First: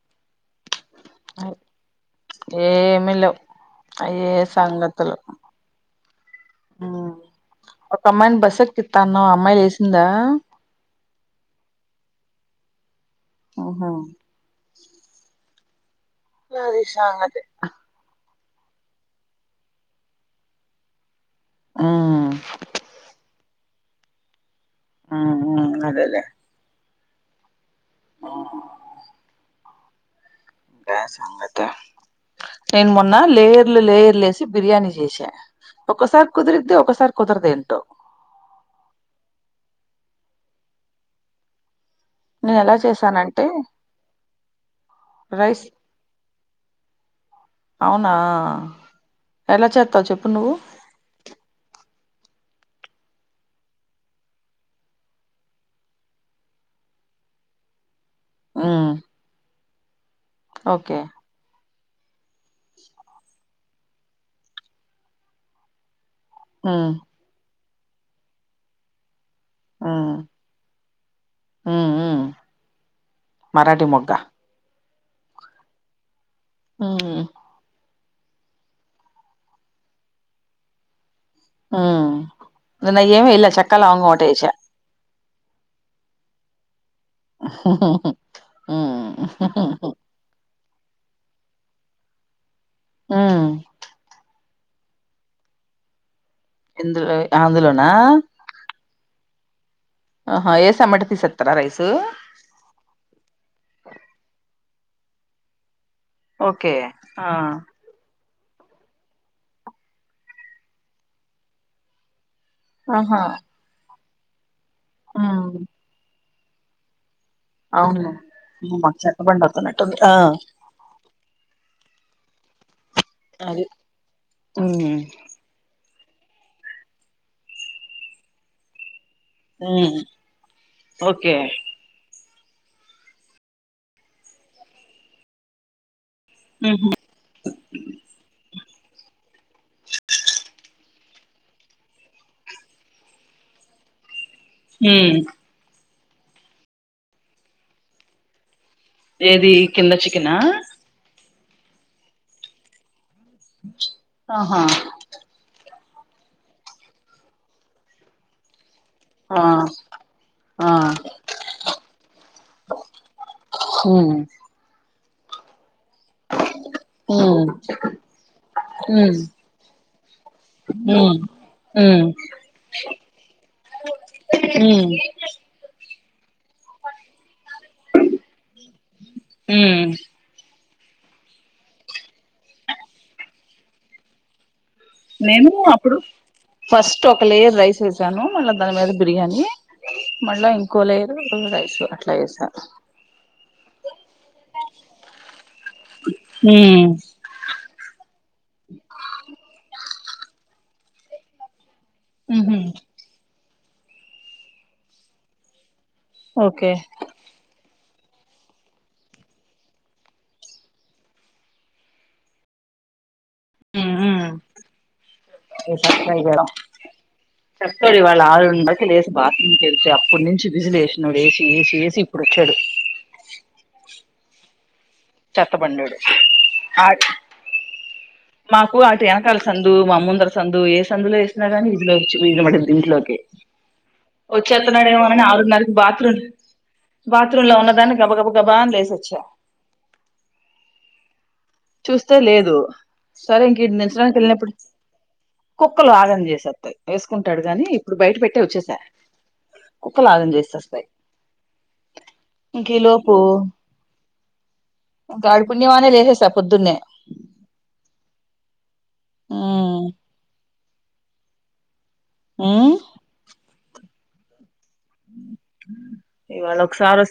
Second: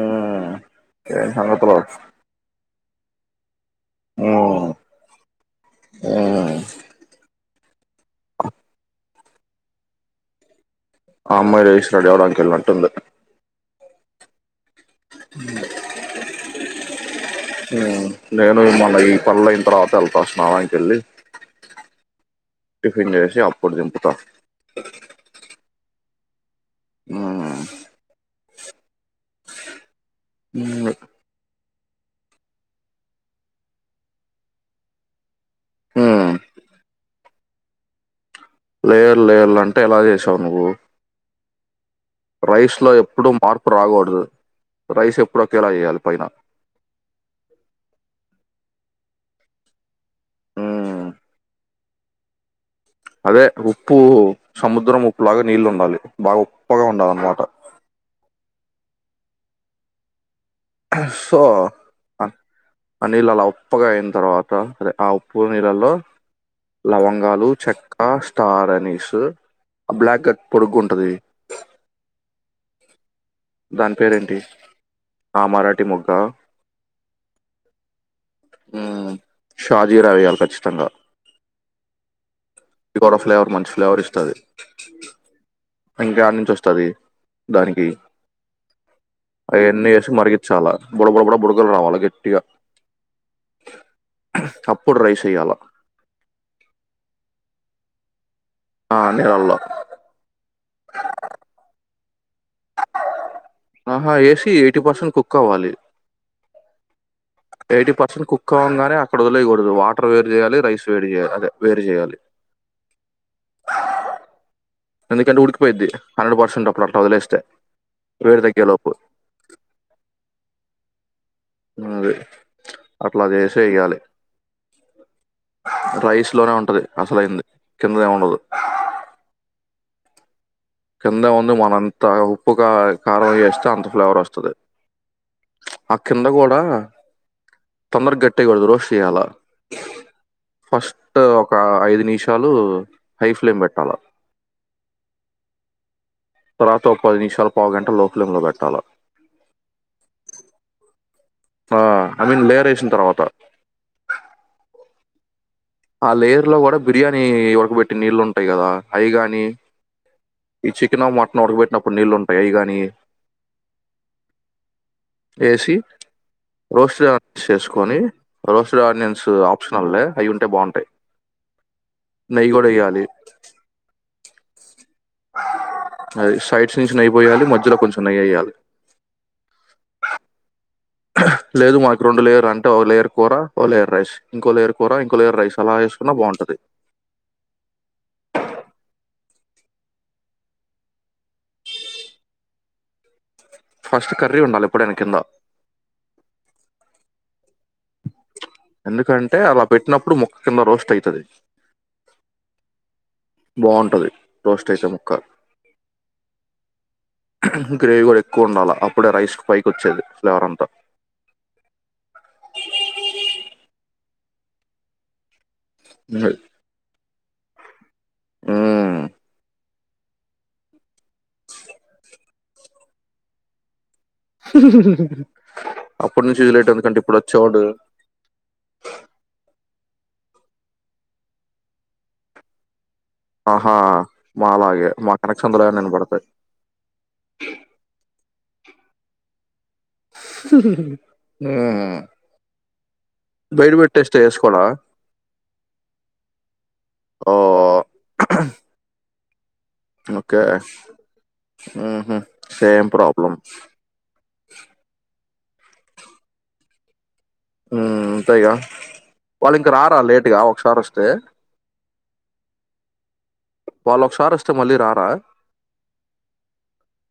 ఆ ఏం సంగతులు మీలో అయ్యే ఉమ్, ఉమ్. సంగతులు ఒక అమ్మాయిని బస్ ఎక్కిత్తన్నావ్ అమ్మాయి లేసిందా ఆ ఆమ్మాయి లేషి రెడీ అవ్వడానికేల్లింటుంది ఆ అ దస ఉ నేను మల్ల ఈ పనుళయిన తర్వాత వెళ్తా స్నానానికి వెళ్ళి ఉమ్ టిఫన్ జేషి అప్పుడు దింపుత అ ఆ ఆ ఉమ్, డాన్స్ సంగత నేను మొన్న లేయర్లు లేయర్లు యేసి బిర్యానీ చేసా ఒక్కసారి ఉమ్. కుదురిద్ది ఒకసారి కుదరది అట్ట లేయర్ లేయర్లు అంటే ఎలా జేసావు నువ్వు నేను ఎలా రైస్ లో ఎప్పుడూ చేశానంటే మార్పు రాకూడదు రైస్ ఎప్పుడొకేల జేయాలి పైన అవునా ఎలా చెత్తావ్ అవును ఉమ్, అదే ఉప్పు సముద్రం ఉప్పులాగా నీళ్ళు ఉండాలి బాగా ఉప్పగా ఉండాల అన్నమాట ఆ సో ఆ నీళ్ళు అలా ఉప్పుగా అయిన తర్వాత అరే ఆ ఉప్పు నీళ్ళలో ఉమ్ లవంగాలు చ ఆ స్టార అనేస్ ఆ ఉమ్ బ్లాక్ గట్ పొడుగు ఉంటది ఉమ్ ఉమ్ మరాఠీ దాని మొగ్గ పేరేంటి ఆ మరాఠ ముగ్గా ఆ షాజీరావేయాలి ఖచ్చితంగా మ్ ఇక ఒక ఫ్లేవర్ మంచి ఫ్లేవర్ ఇస్తుది ఇంకా యాడ్ నుంచి వస్తది దానికి అవన్నీ వేసి మరికి చాలా బొడ బొడ బడ బుడగలు రావాలి గట్టిగా మ్ అప్పుడు ర్రైస్ ఏయ్యాల ఇందులో అందులోనా ఆ నేరాలో ఆహా ఏస అమాట తీసత్తారా రైసు ఆహా ఏసి ఎటీ పసెంట్ కుక్కవళి ఒకే ఎటీ పార్సెల్తు కు ఎక్కువంగానే అక్కడ వదిలేయకూడదు వాటర్ వేరు చేయాలి రైస్ వేరు చేయాలి అదే వేరు చేయాలి అహా ఎందుకంటె ఉడ్కుపోయిద్ది హండ్రడ్ పర్సెంట్ అప్పుడు అంత వదిలేసి అవును మా చెత్త బండి వత్తున్నట్టుంది ఆ మాది అట్లా చేసే అది ఇయాలి ఉమ్ ప్రైస్ లోనే ఉంటది అసలయింది కింద ఎం ఉండదు హ్మ్! కింద వుంది మనంతావ్. ఉప్పుగా కారం ఏస్తే అంత ఫ్లేవర్ వస్తది. ఆ కింద కూడా ఉహు తొందర గట్టయ్యకూడదు రోస్ట్ చేయ్యాల. ఫస్ట్ ఒక ఐదు నిషాలు హై ఫ్లేమ్ పెట్టాల. హ్మ్! తర్వాత ఒక పది నిమిషాలు పావు గంట లో ప్లేమ్ లో పెట్టాల. ఏది కింద చికెనా? ఆ ఐ మీన్ లేయర్ ఏసింతర్వాత. ఆహా! ఆ లేయర్‌ లో కూడా బిర్యానీ ఉడకబెట్టి నీళ్లు ఉంటాయి గదా? ఆ అయిగాని, ఈ ఆ చికెనో మటనో ఉడకబెట్టినప్పుడు నీళ్ళు ఉంటాయి అయిగాని! ఉమ్ A C. Roasted um onions చేసుకొని, రోస్టెడ్ ఆనియన్స్ ఆప్షన్నలే. హ్మ్! హ్మ్! నెయ్యి కూడా వేయాలి హ్మ్! అది సైడ్స్ నుంచి నెయి పోయాలి, మధ్యలో కొంచెం నెయ్యి ఎయ్యాలి. ఉమ్ లేదు, మాకు రెండు లేయర్‌ అంటే ఓ లేయర్ కూర, ఓ లేయర్ రైస్. ఇంకో లేయర్‌ నేను అప్పుడు ఫస్ట్ ఒక లేయర్ రైస్ ఏసాను మళ్ళా దాని మీద బిర్యానీ. మళ్ళా ఇంకోలేయరు, రైస్ అట్లా వేసా. ఫస్ట్ కర్రీ ఉండాల ఎప్పుడైన కిందా. ఉమ్ ఎందుకంటే అ వ బెట్. పుట్టినప్పుడు ముఖ్యంగా కింద రోస్ట్ అయితాది. [unintelligible] బాగుంటది రోస్ట్ వేసే ముక్క. ఓ. కే. గ్రేవీ కూడా ఎక్కువ ఉండాల, అప్పుడే రైస్ పైకి వచ్చేది ఫ్లేవర్ అంతా. హ్మ్! హూ! పక్కా! ఇవ్వాల ఆరున్నరకి మ్మ్. లేచి బాత్రూమ్ కె ల్ అప్పుడు నుంచి విజిలు ఏసినాడు ఏసి ఏసి ఏ సి ఇప్పుడు వచ్చాడు. హు హూ హ్! చెత్తబండోడు అప్పటి నుంచి [unintelligible] ఆ కంటే ఇప్పుడు వచ్చేవాడు. మాకు అటు వెనకాల సందు, మా ముందర సందు ఏ సందులో వేసినా గానీ విజిల్ వచ్చి వినపడిద్ది ఇంట్లోకి. ఆహా మా వచ్చేత్తనాడ అలాగే మా ఏమోనని, కనెక్షన్ లాగా ఆరున్నరకు నేను బాత్రూమ్, పడతాయి బాత్రూమ్ లో ఉన్నదాన్ని గబ గబ. గబాన్ లే సోచ్చా. [inaudible] మ్మ్. చూస్తే లేదు సరే ఇంక బయట నించడానికి పెట్టేస్తే వెళ్ళినప్పుడు వేసుకోడా కుక్కలు ఆగం చేసేస్తాయి ఓ వేసుకుంటాడు గాని ఇప్పుడు బయట పెట్టే వచ్చేసా కుక్కలు ఆగం ఓకే చేసిస్తాయి ఊహూ. ఇంక ఈ సేమ్ లోపు ప్రాబ్లం. ఇంకా ఆడిపుణ్యమా అని లేసేస న్నే హు అంతైగా వాళ్ళు ఇంక ఉమ్ రారా లేటుగా ఒకసారోస్ స్తే మ్మ్ వాళ్ళొక సారోస్ స్తె మల్లి రాారా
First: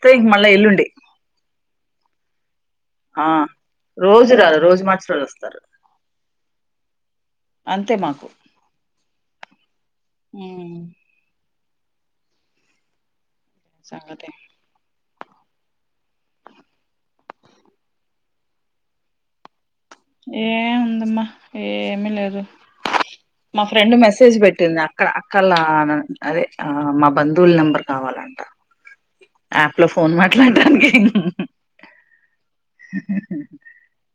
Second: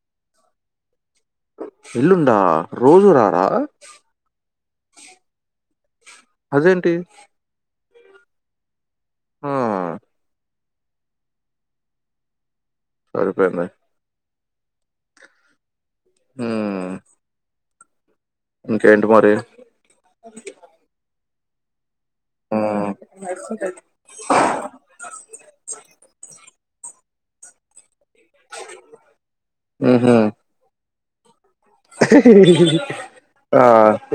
స్తే ఇంక మళ్ళ ఎల్లుండి ఎలుండా ఆ రోజు రారు రోజు మార్చి రోజు వస్తారు అదేంటి? అం తే మాకు ఆ ఉమ్ సరే సంగతే హమ్ ఇంకేంటి మరి ఎమ్ ఉందమ్మా ఎం మీ లేదు హ్మ్. మా ఫ్రెండ్ మెసేజ్ పెట్టింది అక్కడ అక్కల్ల ఆమె అదే మా బందుల్ నంబర్ కావాలంట యాప్ లో ఫోన్ హుహు. మాట్లాడ్డనికి ఆ [inaudible] ఆ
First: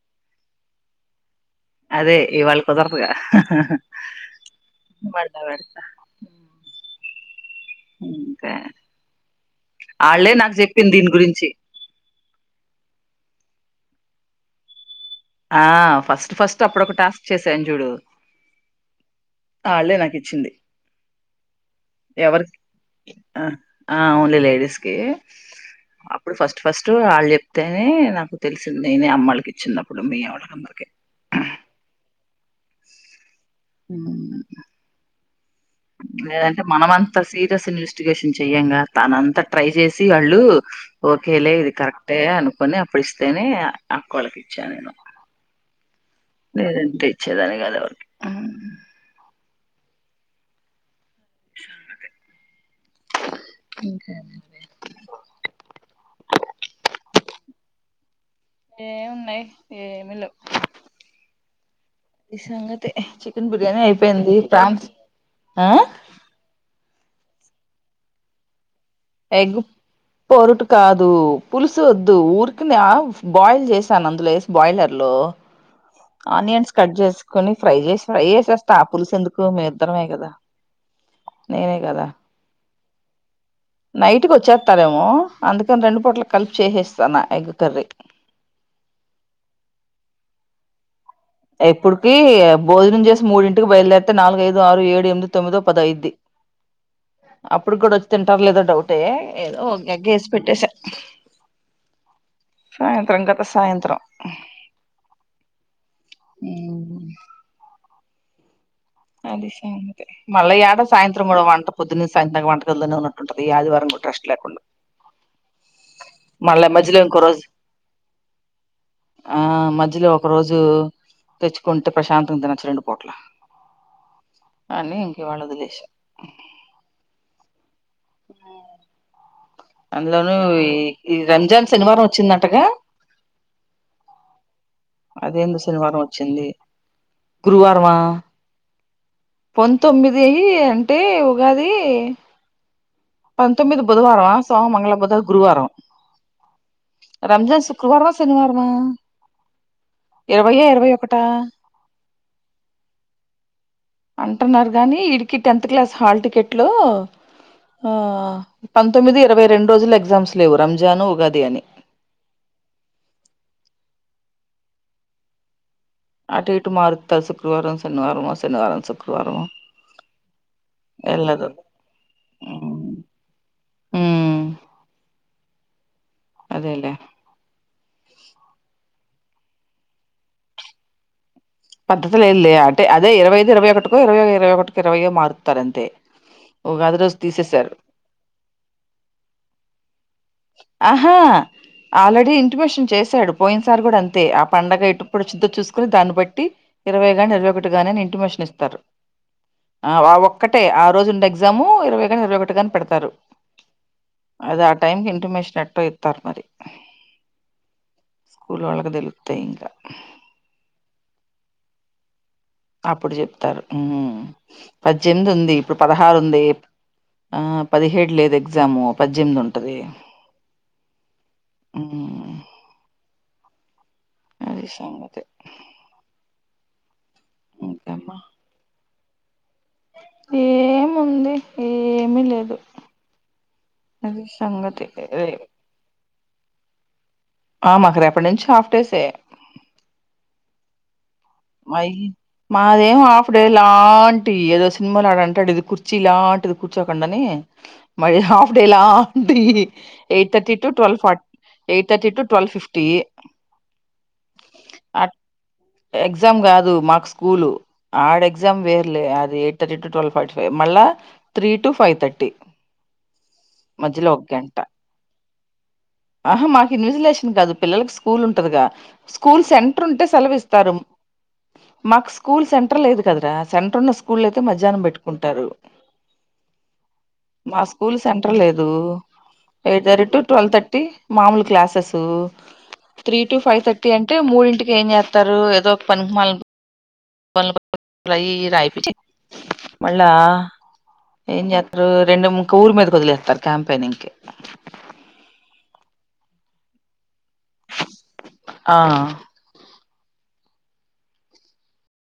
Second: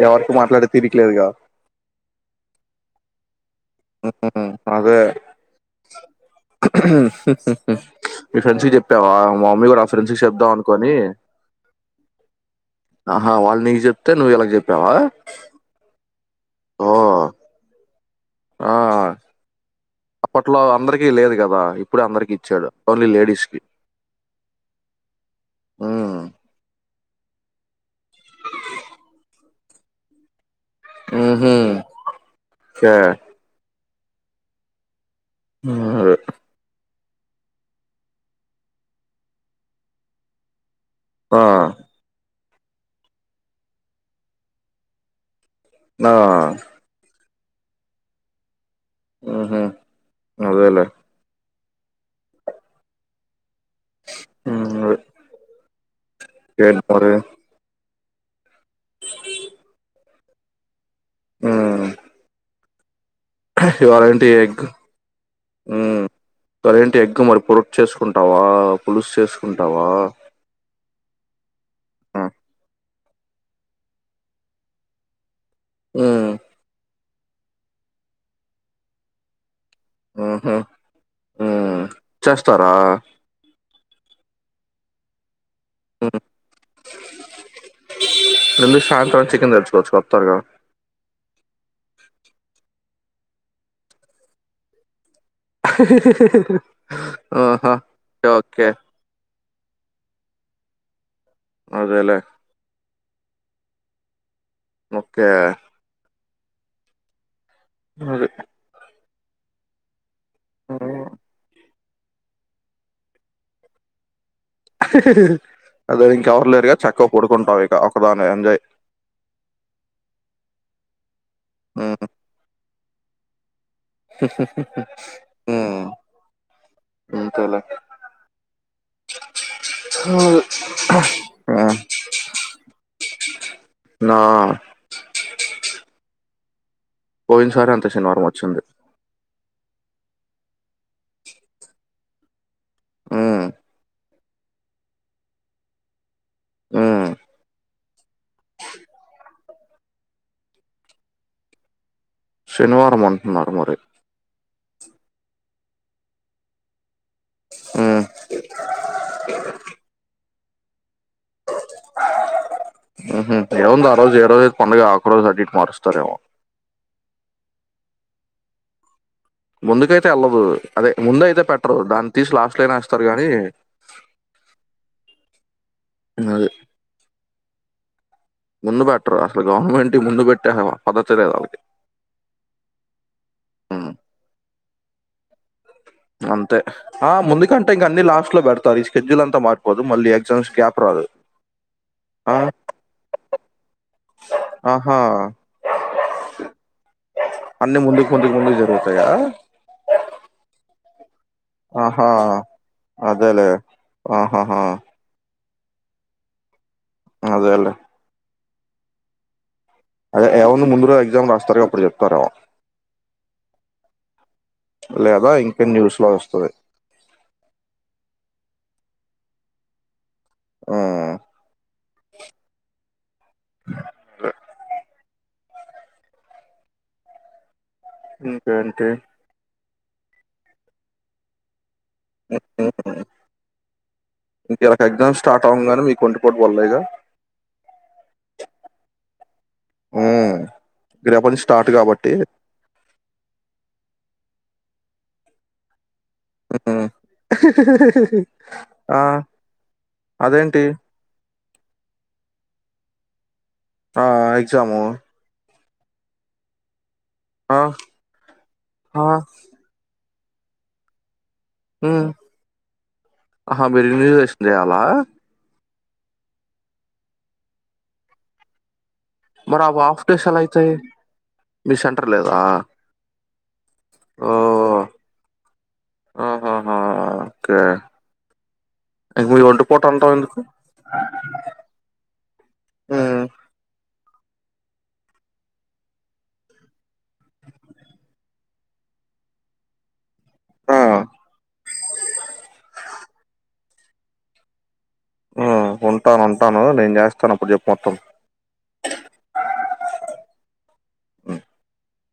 ఎవరిత్ మాట్లాడ్ తిరికలేదుగా అదే ఇవాళ కుదర్దూగా అదే పెడతా మీ ఇంకా ఫ్రెండ్స్కి చెప్పావ మా మమ్మీ కూడా ఆ ఫ్రెండ్స్ వాళ్ళే చెప్దాం నాకు చెప్పింది అనుకొని దీని గురించి ఆహా వాళ్ళ నీకు చెప్ తె నువ్వు ఇళ్ళక్ చెప్పావా ఆ ఫస్ట్ ఫస్ట్ అప్పుడోక టాస్క్ చేసాం చుడు ఆ ఇచ్చింది అప్పట్లో అందరికిీ లేదు కదా ఇప్పుడే అందరికిీ ఎవరికి ఇచ్చాడు ఓన్లీ ఆ లేడీస్ కి ఆ ఓన్లీ లేడీస్ హు త్తు ఆళ్ళు చెప్తేనే నాకు తెలిసింది నేనే అమ్మలకిచ్చిం దప్ ప్పుడు మీ ఆవిడ నంబర్ మ్ హు స హు మ్మ్. లేదంటే మనమం అంత సీరియస్ ఇన్వెస్టిగేషన్ చెయ్యంగా తనంతా ట్రై చేసి వాళ్ళు ఆ. ఓకేలే ఇది కరక్టే అను కొని అప్పుడు ఇస్తేనే అక్క వాళ్ళకి ఇచ్చా నేను ఆ చేదా కదావ మ్ హు అదేలే ఇంకా అదే ఏడున్నూరు ఏమున్నాయి ఏమి లెవ్ ఆ సంగతి చికెన్ బిర్యానీ ఏంటి అయిపోయింది ఎగ్ ప్రాన్స్ ఆ అరేంటి ఎగ్ మరి పొరట్ చేసుకుంటావా పులుసు ఎగ చేసుకుంటావా పొరు టకాదు పులుసు వద్దు మ్మ్. ఊరికినా బాయిల్ చేసాను అందులో వ బాయిలర్ లో ఆనియన్స్ కట్జెస్ కని ఫ్రై చేసి ఫ్రై చేసేస్తట ఆపుల్స్ ఎందుకు మీరు ఆ చేస్తారా నైట్కి వచ్చేస్తారేమో అందుకని రెండు మ్మ్. పూట్లు కలిపి చేసేస్తాను ఎగ్ కర్రీ ఎందుకు సాయంత్రం చికెన్ తెచ్చుకోవచ్చు కొత్తగా ఎప్పుడుకి భోజనం చేసి మూడింటికి బయలుదేరితే నాలుగుఐదు ఆరు ఏడు ఎనిమిది తొమ్మిదో పదైది ఆహా అప్పుడు కూడా వచ్చి తింటారు లేదా ఓకే డౌటే ఏదో ఒక ఎగ్కేసి పెట్టేస అదేలే సాయంత్రం గత సాయంత్రం ఓకే అడీ అది స మల్లయాడ సాయంత్ర ఉడవమంటు పోదున్నే సాయంత్రం దాకా వంట గదిలోనే ఉన్నంటండది ఈయాదివరంగ ట్రస్టలో ఉ అదే ఇంకెవర్లేరుగా మధ్యలో చక్కవ ఇంకో రోజు పడుకుంటావు ఇక ఒకదాని ఎంజాయ్ ఆ మధ్యలో ఒక రోజు తెచ్చుకుంటే ప్రశాంతంగా తినచునేను హోటెల్ వదిలేసా మ్ అంతలే [inaudible] అందులోనూ ఈ ఈ రంజాన్ ఉమ్ శనివారం వచ్చిందటగా నా అదేందో శనివారం వచ్చింది పోయిన సారి అంతే శనివారం వచ్చింది పంతొమ్మిదీ అంటే ఉగాది ఉమ్ పంతొమ్మిది బుధవారమా సోమ మంగళ బుధ గురువారం ఉమ్ రంజాన్ శుక్రవారమా శనివారమా ఇరవైయ ఇరవై ఒకటా శనివారం అంటున్నారు మరి అంటన్నారు కానీ ఇడికి టెన్త్ క్లాస్ హాల్ టికెట్ లో ఆ ఉమ్ పంతొమ్మిది ఇరవై రెండు రోజులు ఎగ్జామ్స్ లేవు రంజాన్ ఉగాది అని ఉ హు.. ఏముంది ఆ రోజు ఏ రోజు పండుగ ఆ ఒక రోజు అటో ఇటో మార్చు అటు ఇటు మారు శుక్రవారం శనివారమ శనివారం స ముందుకైతే ఎళ్లదు అదే ముందు అయితే వెళ్ళదు పెట్టరు దాన్ని తీసి లాస్ట్ ఉమ్ అయినా ఏస్తారు గాని ఉమ్, అదేలే ముందు పెట్టరు అసలు గవర్నమెంట్ ముందు పెట్టే అసలు పద్ధతే లేదు వాళ్ళకి పద్ధతి లేదులే ఉమ్ ఇరవైయే మారుత్తరాని అంతే ఉగాది ఆ రోజు ముందుకంటే తీసేసారు ఇంక అన్ని లాస్ట్ లో పెడతారు ఈ స్కెడ్యూల్ అంతా మారిపోదు మళ్ళీ ఎగ్జామ్స్ గ్యాప్ రాదు ఆహా ఆల్రెడీ ఆ ఇంటిమేషన్ చేశాడు పోయిన సార్ కూడా అంతే ఆ పండగ ఆహా ఇటుప్పుడు వచ్చద్ద చూసుకుని దాన్ని బట్టి ఇరవై గాని ఇరవై ఒకటి అన్ని గాని అని ముందుకు ముందుకు ఇంటిమేషన్ ముందుకు ఇస్తారు జరుగుతాయా ఆ ఆ ఒక్కటే ఆ రోజూ ఇండెక్స్ ఎగ్జాము ఇరవై ఆహా ఇరవై ఒకటి ని పెడతారు అదేలే ఆహాహా అది ఆ టైం కి ఇంటిమేష్ చెట్టో ఇత్తారు మరి అదేలే స్కూల్ వాళ్ళకి తెలుత్తాయి ఇంగ అదే ఎవన్నా ముందుర ఎగ్జామ్ రాస్తారో అప్పుడు చెప్తారామో అప్పుడు జెప్తారు పజ్జెనిమిది లేదా ఉంది ఇంకే ఇప్పుడు న్యూస్ లో పదహారు ఉంది వస్తది ఆ పదిహేడు లేదు ఎగ్జాము పజ్జెనిమిది ఉంటది ఆ ఉ.. అది సంగతే ఇంకమ్మా ఇంకా ఎంటీ ఏముంది ఏమిీ లేదు ఉమ్. అది సంగతి రే కోట్ బోల్లే గ ఆ మాకు రేపటి నుంచి హాఫ్ డేసే ఊ.. మయి మాదెం హాఫ్ డే లాన్ టిది ఏదో సినిమాలా ఆడంటడు ఏదొ కుర్ చి లాంటిది ఉమ్. కూర్చోకండనీ, మది హాఫ్ డే ఆ లాంటిది. ఎయిట్ థర్టీ అదేంటి to twelve for eight thirty to twelve fifty. ఆ ఎగ్జాము ఎగ్జామ్ కాదు మార్క్స్ స్కూలు ఆ, ఆడ్ ఎగ్జామ్ వేర్లే ఆ, అది eight thirty to twelve. Forty five మళ్ళా త్రీ టు ఫైవ్ మ్మ్ థర్టీ ఆహా మీర్ మధ్యలో ఒక ఇన్విజిలేషన్ గంట చేయాల? ఆహా మాకు ఇన్విసిలేషన్ కాదు పిల్లలకి స్కూల్ ఉంటదిగా! స్కూల్ మరి ఆ సెంటర్ హాఫ్ ఉంటే డేస్ ఎలా అవుతాయి సెలవిస్తారు. మీ మాకు సెంటర్ లేదా స్కూల్ సెంటర్ లేదు కదరా! సెంటర్ ఉన్న స్కూల్లయితే ఓ మధ్యానం పెట్టుకుంటారు. ఆహాహా! ఓకే. మా స్కూల్ సెంటర్ లేదు. ఇంక మీ ఒంటి పూట ఎయిట్ థర్టీ అంటావెందుకు? ట్వల్ థర్టీ మామూలు క్లాసెస్ త్రీ హ్మ్. టు ఫైవ్ థర్ టె అంటే మూడింటికి ఏం చేత్తారు? ఏదో పనికిమాలిన్ రై రాయ్పిచ్చి మళ్ళా, ఆ! ఏం చేత్తరు రెండు ముక్ ఊరి మీదకొదిలేత్తారు క్యాంపెనింగ్కి. ఉ ఉంటాన్ ఉంటాను. నేను జెస్ తనప్పుడు చెప్పు మొత్తం. ఆ హ్మ్.